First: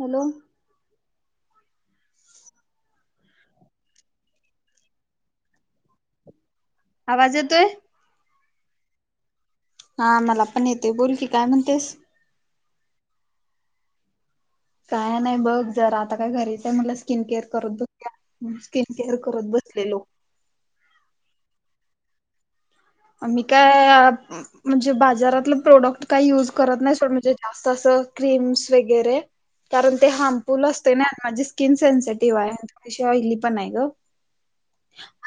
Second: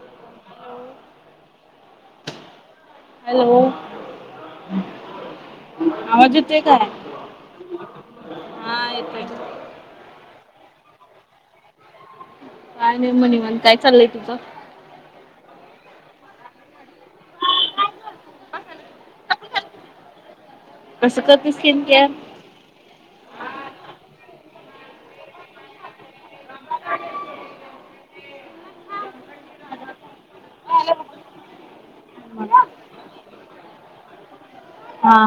Hello hello. आवाज येतोय काय? आवाज येतोय. हा येतोय. हा मला पण येते बोल की, काय म्हणतेस. काय नाही म्हनीमान काय चाललय तुझ. काय नाही बघ जर आता काय घरीचय म्हनल स्किन केअर करून घेऊ या. स्किन केअर करून बसलेलो. कस करते स्किन केअर. मी काय. म्हणजे बाजारातल प्रोडक्ट काही युज करत नाही अस जास्त अस म्हणजे क्रीम्स वगैरे. कारण ते हार्मफुल असते ना आणि माझी स्किन सेन्सिटिव आहे. तशी ऑयली पण आहे ग,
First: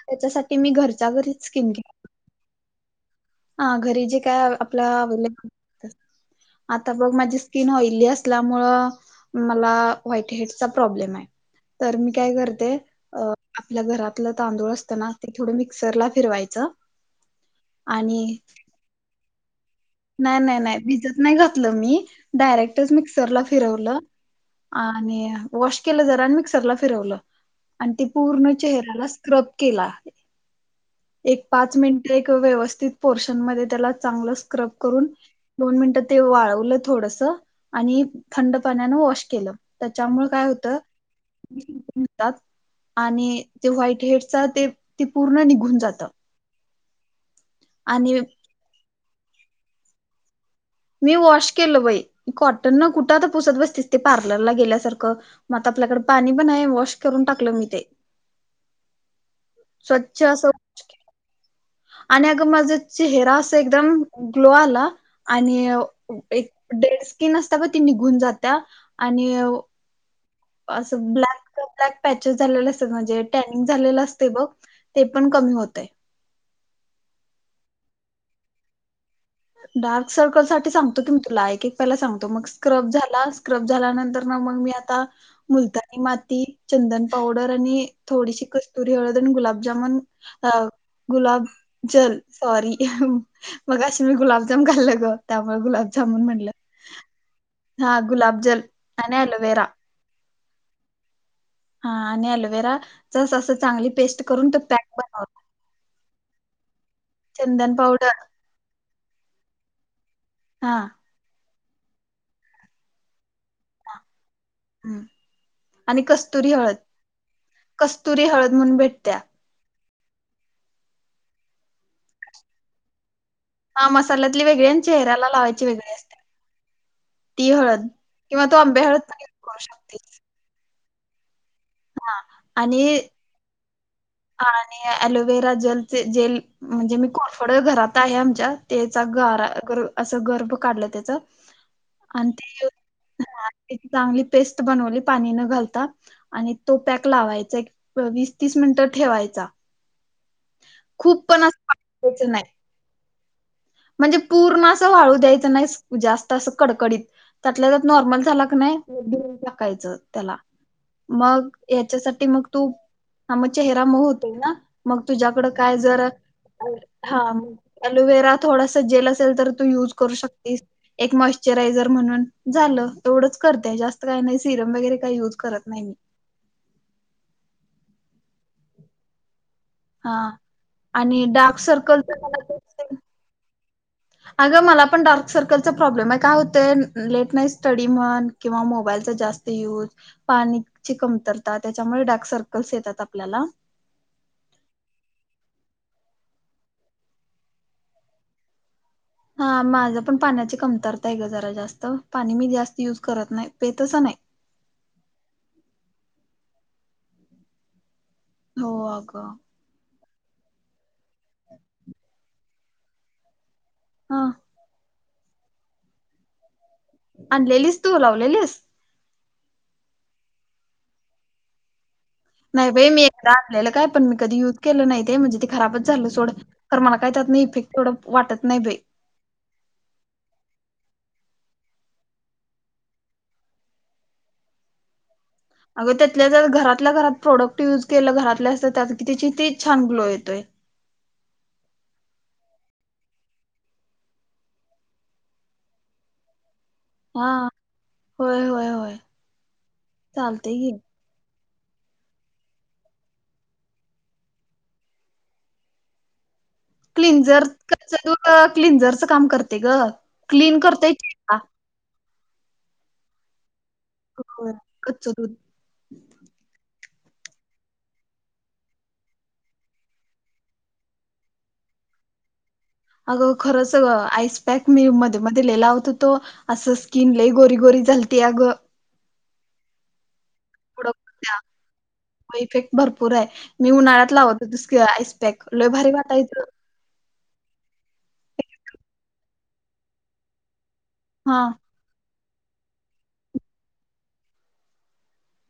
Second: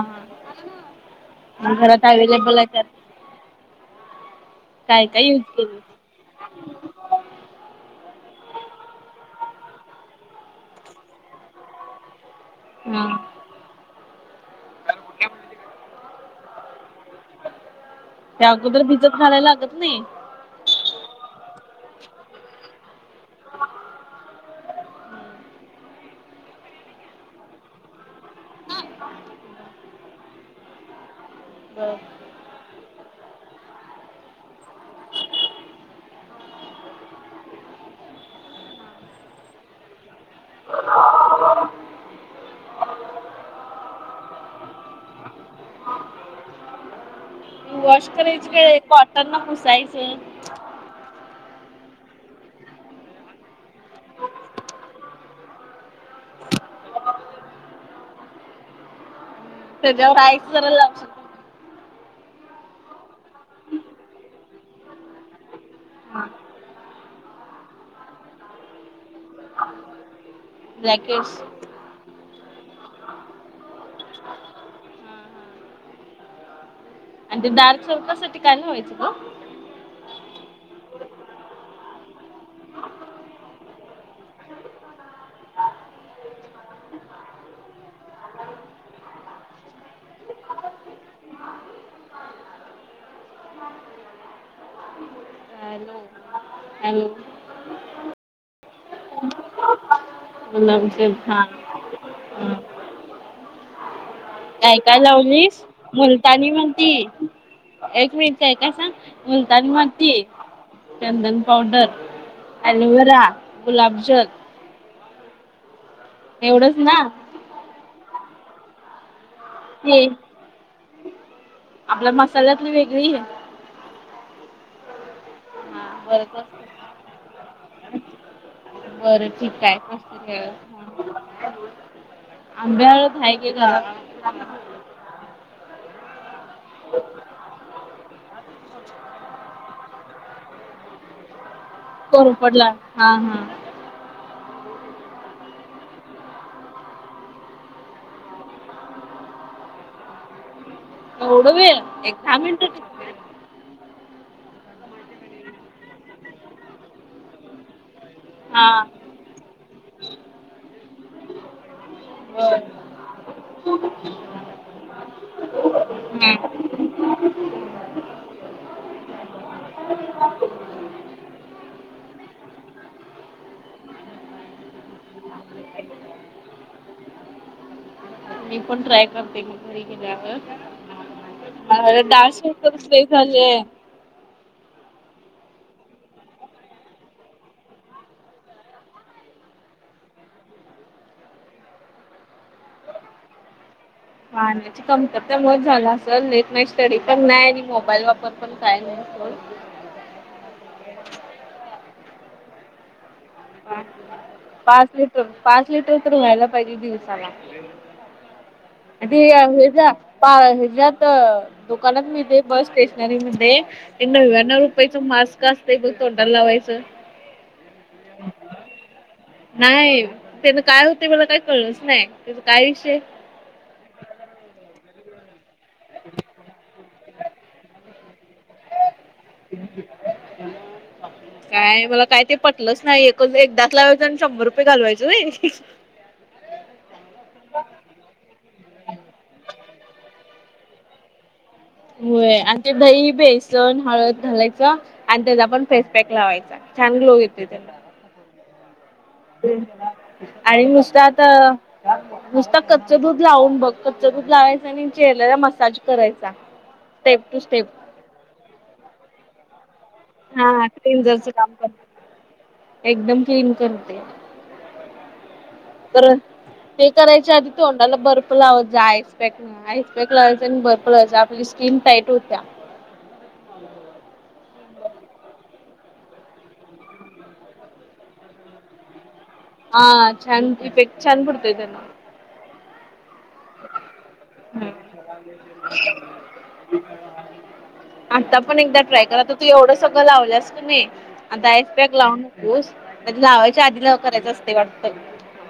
त्याच्यासाठी मी घरच्या घरी अन घरात ॲवेलेबल आहे का? हा घरी जे काय आपला काय काय युज केली? अवेलेबल आता बघ माझी स्किन ओईली असल्यामुळ मला व्हाईट हेडचा प्रॉब्लेम आहे तर मी काय करते हा. अ आपल्या घरातल तांदूळ असताना ते थोड मिक्सरला फिरवायच ते अगोदर भिजत घालायला लागत नाही? नाही नाही नाही भिजत नाही घातल मी डायरेक्टच मिक्सरला फिरवल आणि वॉश केल जरा अन आणि मिक्सरला फिरवल. आण ते पूर्ण चेहऱ्याला स्क्रब केला. एक पाच बर. मिनिटे एक व्यवस्थित पोर्शन मध्ये त्याला चांगल स्क्रब करून दोन मिनिट ते वाळवल थोडस. आणि थंड पाण्यानं वॉश केल त्याच्यामुळे काय होत. तात आणि ते व्हाईट हेड चा ते ते पूर्ण निघून जातात. त. वॉश करायची काय कॉटन न पुसायचं होतं. मी वॉश केलं बाई, कॉटन न कुठं आता पुसत बसतेस ते पार्लरला गेल्यासारखं. म आता आपल्याकडे पाणी पण आहे वॉश करून टाकलं मी. त्याच्यावर स्वच्छ आईस असं, जरा लावू शकतो. आणि अगं माझं चेहेरा अस एकदम ग्लो आला, आणि अ- एक डेड स्किन असता का ती निघून जात्या आणि अ- असं ब्लॅकेट्स ब्लॅक, ब्लॅक पॅचेस झालेले असत म्हणजे टॅनिंग झालेलं असते बघ ते पण कमी होतं. आणि ते डार्क सर्कलसाठी काय करायचं? डार्क सर्कल साठी सांगतो की मी तुला, एक एक पहिला सांगतो मग स्क्रब झाला स्क्रब झाल्यानंतर, म मग मी आता- मुलतानी माती चंदन पावडर आणि थोडीशी कस्तुरी हळद आणि गुलाबजामन- अ गुलाब जल सॉरी मगाशी- मी गुलाबजाम खाल्लं ग त्यामुळे हॅलो. गुलाबजामुन म्हणलं. हॅलो हा गुलाब जल आणि ॲलोवेरा. गुलाबजल हां. आ आणि ॲलोवेरा जस जस असं चांगली पेस्ट- करून तो काय पॅक काय बनव लावलीस, मुलतानी माती चंदन पावडर एक मिनिटं- काय काय सांग मुलतानी माती हा चंदन पावडर, ॲलोवेरा, गुलाबजल ह आणि कस्तुरी हळद एवढंच ना कस्तुरी हळद म्हणून भेटत्या. ती. आपल्या मसाल्यातली वेगळीय. हां मसाल्यातली वेगळी अन चेहऱ्याला लावायची वेगळी आहे. बरबर ती हळद किंवा तू अंबे हळद चा उपयोग करुशकते. हम्म हा आणि आंबी हळद हाय की घरात. आणि ॲलोवेरा जलचे जेल- म्हणजे मी कोरफड घरात आहे आमच्या, तेचा गारा असं गर्भ काढलं त्याचं. [inaudible] कोरफडला हा हा एक चांगली पेस्ट बनवली पाणी न घालता. आणि तो पॅक लावायचा, एक वीस तीस मिनिटं ठेवायचा‌. एवढं वेळ एक वाफवायचं नाही दहा मिनटं- म्हणजे पूर्ण असं वाळू द्यायचं नाही, जास्त अस कडकडीत त्यातलंत्यात नॉर्मल- झाला हा नाही धुऊन टाकायचं त्याला, मग हच्यासाठी मग बरं तू, ह मग चे चेहरा मऊ होतय ना, मग तुझ्याकड काय जर- हा. हां ॲलोवेरा थोडासा जेल असेल तर तू युज करू शकतीस. एक मॉशरायझर म्हणून झालं, तेवढंच करतेय जास्त काही नाही सिरम वगैरे काही युज करत नाही मी. मी पण ट्राय करते मी घरी हा आणि डार्क गेल्यावर सर्कल अ तर डार्क स- खूप मला स्पेस झालीय. अगं मला पण डार्क सर्कलचा प्रॉब्लेम आहे. काय होत लेट नाईट स्टडी म्हण, किंवा मोबाईलचा जास्त यूज- पाणीची कमतरता त्याच्यामुळे डार्क सर्कल्स येतात आपल्याला, पाहण्याची कमतरता मुळं झाला असल, लेट नाईट स्टडी पण नाही र मोबाईल वापर पण काय नाही असं, हा माझ पण पाण्याची कमतरता आहे ग जरा जास्त पाणी मी जास्त युज करत नाही पेतंच नाही. पाच लिटर पाच लिटरत व्हायला पाहिजे दिवसाला. हो अ ते अगं हे जा हेच्यात दुकानात मी दे. बसं स्टेशनरी मध्ये हा नव्याण्णव रुपयाचं मास्क असतंय बघ तोंडाला लावायचं. लेलिस तू लाव ललेलिस? नाही त्यान काय होते मला काय कळलंच नाही. त्याचा काय नाही बाई विषय? मी एकदा आणलेलं काय पण मी कधी युज केलं नाही ते म्हणजे ते खराबच झालं सोडं. तर मला काय त्यातनं इफेक्ट थोडं वाटत नाही बाई. ह ह काय मला काय ते पटलंच नाही एकच एकदाच लावायचं आणि शंभर रुपये घालवायच व्हय. अग त्यातल्या जर घरातल्या घरात प्रोडक्ट युज केलं घरातल्या असत त्यात क त्याची ते छान ग्लो येतोयं. होय आणि ते दही बेसन हळद घालायचं आणि त्याचा पण फेसपॅक लावायचा. छान ग्लो हा येतो त्याचा. होय होय होय. आणि नुसतं आता. ह नुसता कच्च दूध लावून बघ कच्च दूध लावायचा आणि चेहरराला मसाज करायचा. स्टेप टू क्लिंजर स्टेप क तू क्लिंझरचं काम करते गं. हा क्लीनजर कामं करते एकदम क्लीन करते. हो कच्चो दुध. तर ते करायच्या आधी तोंडाला बर्फ लावतं जा आईस पॅक. आईस पॅक लावायचा आणि बर्फ लावायचा आपली स्किन टाईट होत्या. अगं खरंच आईस पॅक मी मध्ये - मध्ये लिहिला होतो तो. असं स्किन ल गोरी गोरी झालते अ गं. हा छान इफेक्ट छान पडतो त्यांना. हो इफेक्ट भरपूर आहे मी उन्हाळ्यात लावतो दुसक आईसपॅक लई भारी वाटायचं. आता पण एकदा ट्राय क तर तू एवढं सगळं लावलंस कि नाही. हा आता आईस पॅक लावू नकोस लावाच्या आधी नाव करायचं असते वाटतं.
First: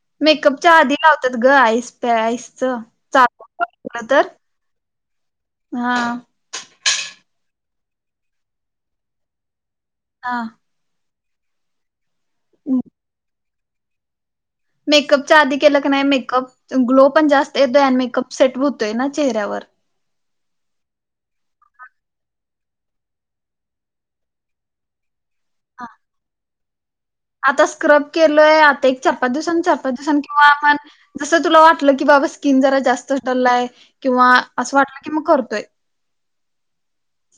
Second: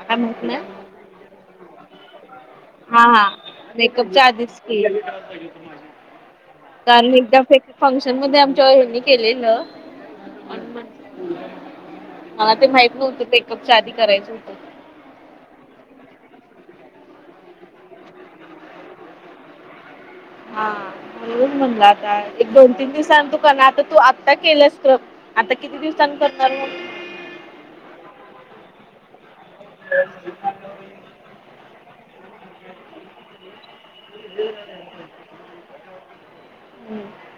काय माहित मेकअप नाही च्या आधी लावतात ग आईस आईस च हा हा चालूलं तुला मेकअपच्या धर आधीच की हा. कारण एकदा फंक्शन मध्ये आमच्या हनी केलेलं. हा. आणि मला ते माहित नव्हत पेकअपच्या आधी करायचं होतं. मेकअप आधी केलं क नाही मेकअप ग्लो पण जास्त आहे दोन मेकअप सेट होतोय ना चेहऱ्यावर. हा ये म्हगलं आता एक दोन तीन दिवसां तू काना आता तू आत्ता केलंस. आता किती हां. दिवसांनी करणार मगं. आता स्क्रब केलोय आता एकचार पाच दिवसांनी चार पाच दिवसांनी किंवा आपण. जसं तुला वाटलं की बाबा स्किन जरा जास्त ठरलाय किंवा असं वाटलं की मग करतोय.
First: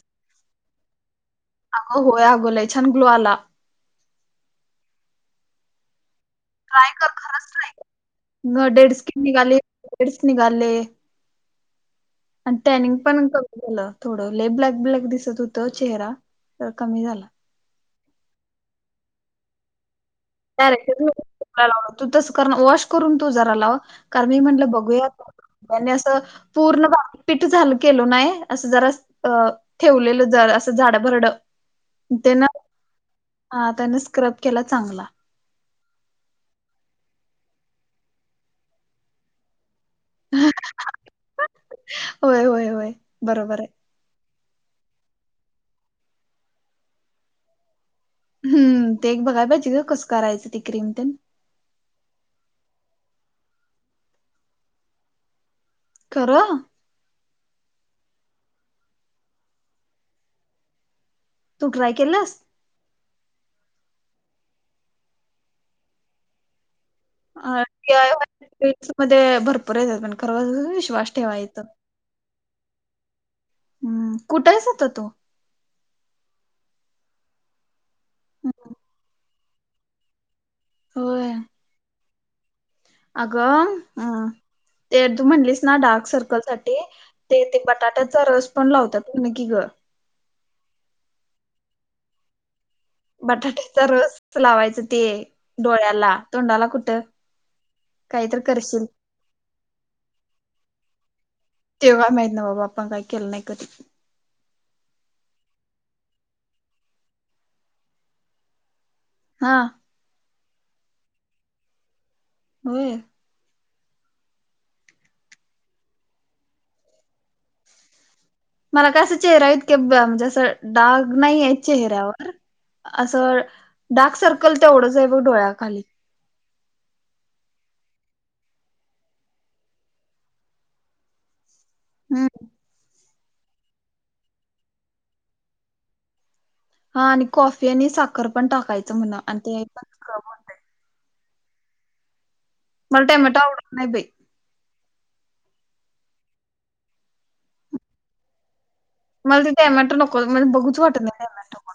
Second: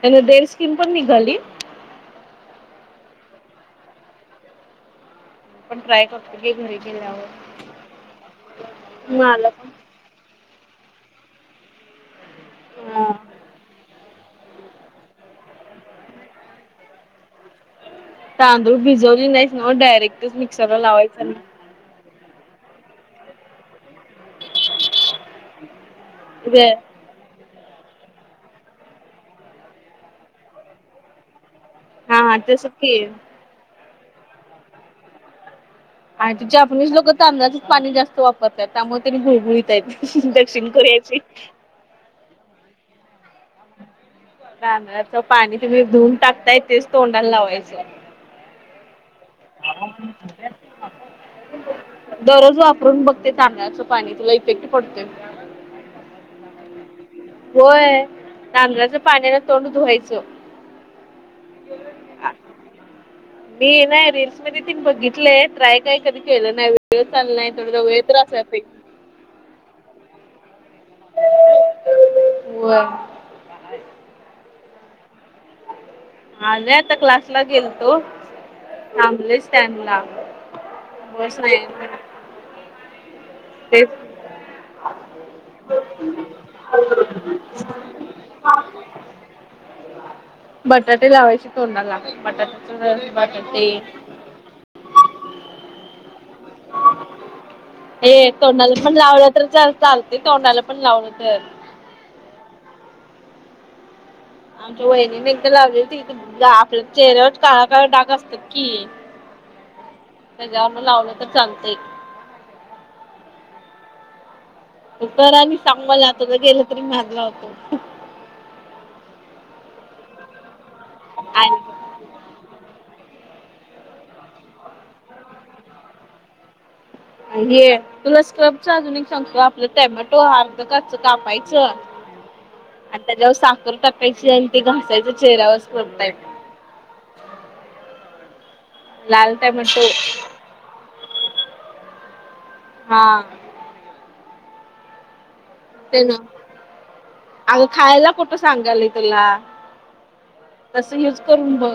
त्यानं देड स्कीिन पण निघाली. अगं होय छान ग्लो आला. पण ट्रय करतो. घे घरी ट्राय कर खरच गेल्यावर ट्राय कर म डेड स्किन मला निघाले पण बेडस निघाले. आणि टॅनिंग हा पण कमी झालं थोडं ले ब्लॅक ब्लॅक दिसत होत चेहरा तर कमी झाला. तांदूळ भिजवली नाहीव डयरेक्ट. डायरेक्ट लाव तू तस कर वॉश करून तू जरा लाव कारण मी म्हटलं बघूया त्यांनी असं, नाही. पूर्ण बाकी पीठ झालं केल नाही, असं जरा अ ठेवलेलं जर असं झाड भरड. हा हा त्यान, तस की हा त्यान स्क्रब केला चांगला. आणि जापनीज लोक तांदळाचेच पाणी जास्त वापरतात, त्यामुळे त्यांनी गुळगुळीत आहेत. दक्षिण कोरियाची. होय-होय-होय बरोबर आहे. कांदळाच पाणी तुम्ही धुऊून टाकताय, तेच तोंडाला लावायचं. हम्म, ते एक बघाय पाहिजे का कसं करायचं, ते क्रीम तेन. दररोज वापरून बघ ते तांदळाच पाणी, तुला इफेक्ट पडते बग. खर. होय, तांदळाच्या पाण्यान तोंड धुवायचं. तू ट्राय केलास. मी नाही रीलल्स मध्ये ती बघितलंय, ट्राय काय कधी केलं नाही. वेळ अ, चाललंय, थोड-थोड वेळ त्रास हाय बाई मध्ये भरपूर येतात पण खर विश्वास ठेवाच. व्हय. हम्म, कुठे आहेस आता तू? आलोय आता क्लास ला गेल तो, हम्म, थांबलोय टॅड ला. होय. बस नाही म्हण. अगं अ, ते तू म्हणलीस ना डार्क सर्कल साठी ते-ते बटाट्याचा रस पण लावतात की ग. बटाटे लावायचे तोंडाला, बटाटे रस बटाट्याचा रस लावायच ते डोळ्याला, तोंडाला कुठं. हे काहीतरी तोंडाला करशील पण लावलं तर च चालते, तोंडाला पण लावलं तर. तेव्हा माहित ना बाबा, आपण काय केलं नाही कधी. आमच्या वहिणीने एखादा लावली ती आपल्या चेहऱ्यावर काळा-काळ डाग असतात की. हा. त्याच्यावरन लावलं तर चालत. होय. तू करा आणि सांग मला, तुझं गेलं तरी माज लावतो. मला कसा चेहरा इतके, म्हणजे आस डाग नाहीय आणि चेहऱ्यावर असं डार्क सर्कल तेवढंच आहे बघ डोळ्याखाली. हे, तुला स्क्रबचा अजून एक सांगतो, आपलं टोमॅटो अर्ध कच्च कापायच च हम्म आणि त्याच्यावर साखर टाकायची आणि ते घासायचा चेहरा स्क्रब टाईप. हा आणि कॉफी आणि साखर पण टाकायची लाल टोमॅटो. हा मला टायमेट आवडणार नाही बाई. तेन, अग खायला कुठं सांगालय. तुला, मला ते टॅमॅटो नको म्हणजे बघूच तस वाटत यूज नाही करून टॅमॅटो बघ.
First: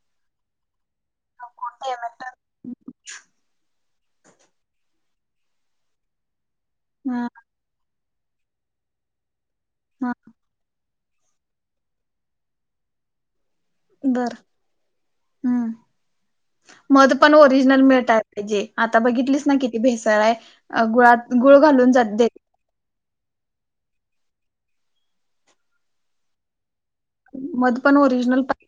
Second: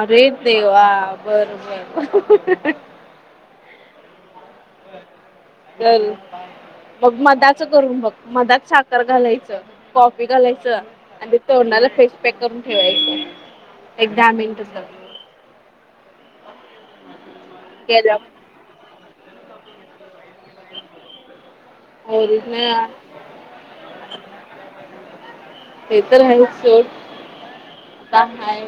अरे देव... ! टॅमॅटो बरं-बरं-बरं. [inaudible] बर, मग मधाच करून मग मधात साखर घालायचं, हा कॉफी घालायचं, आणि तोडला फेस पॅक करून ठेवायचं. एक दहा बर, मिनिट तर हम्म, मध पण ओरिजनल केल्या मिळतय. आता बघितली ना किती भेसळ आहे, गुळात गुळ घालून जात ओरी देत [inaudible] ते तर आहेच सूट. मध पण ओरिजनल प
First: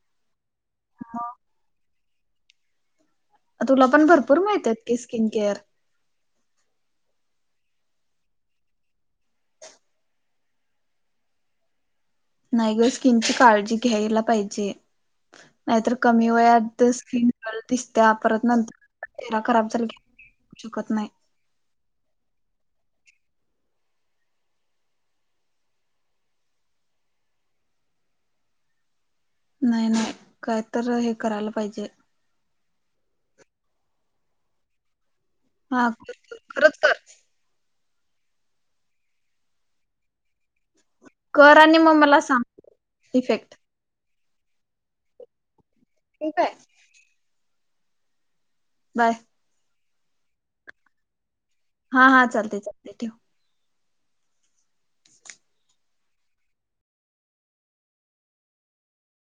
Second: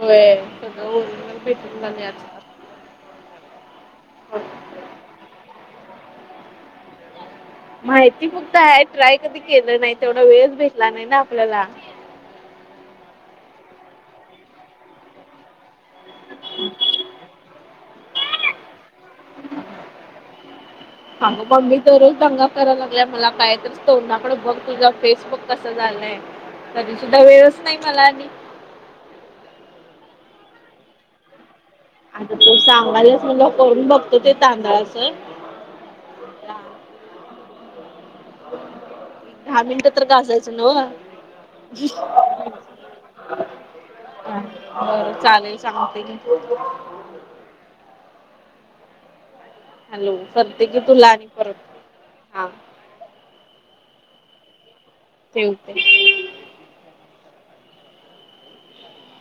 होय [inaudible] तुला पण भरपूर मिळतात की स्किन केअर. माहिती फक्त आहे ट्राय कधी केलं नाही तेवढा वेळच भेटला नाही ना आपल्याला. नाही ग स्किनची काळजी घ्यायला पाहिजे. नाहीतर कमी वयात स्किन दिसत्या परत नंतर चेहरा खराब झाला की शकत नाही. आग मम्मी दररोज दंगा कराय लागलाय मला काय तच तोड ना पण बघ तुझा फेस बघ कसा झालाय. तरी सुद्धा वेळच नाही मला आणि नाही नाही काय तर हे करायला पाहिजे. आता तु सांगालीस मला करून बघतो ते तांदळाच. हा कर कर खरंच कर. दहा मिनटं तर का घासायचं नव्ह? कर आणि मग मला सांग इफेक्ट. बरं चालेल सांगते. ठीक आहे बाय. हॅलो करते की तुला आणि परत. हा हा चालतय चालतय ठेव. ठेवते.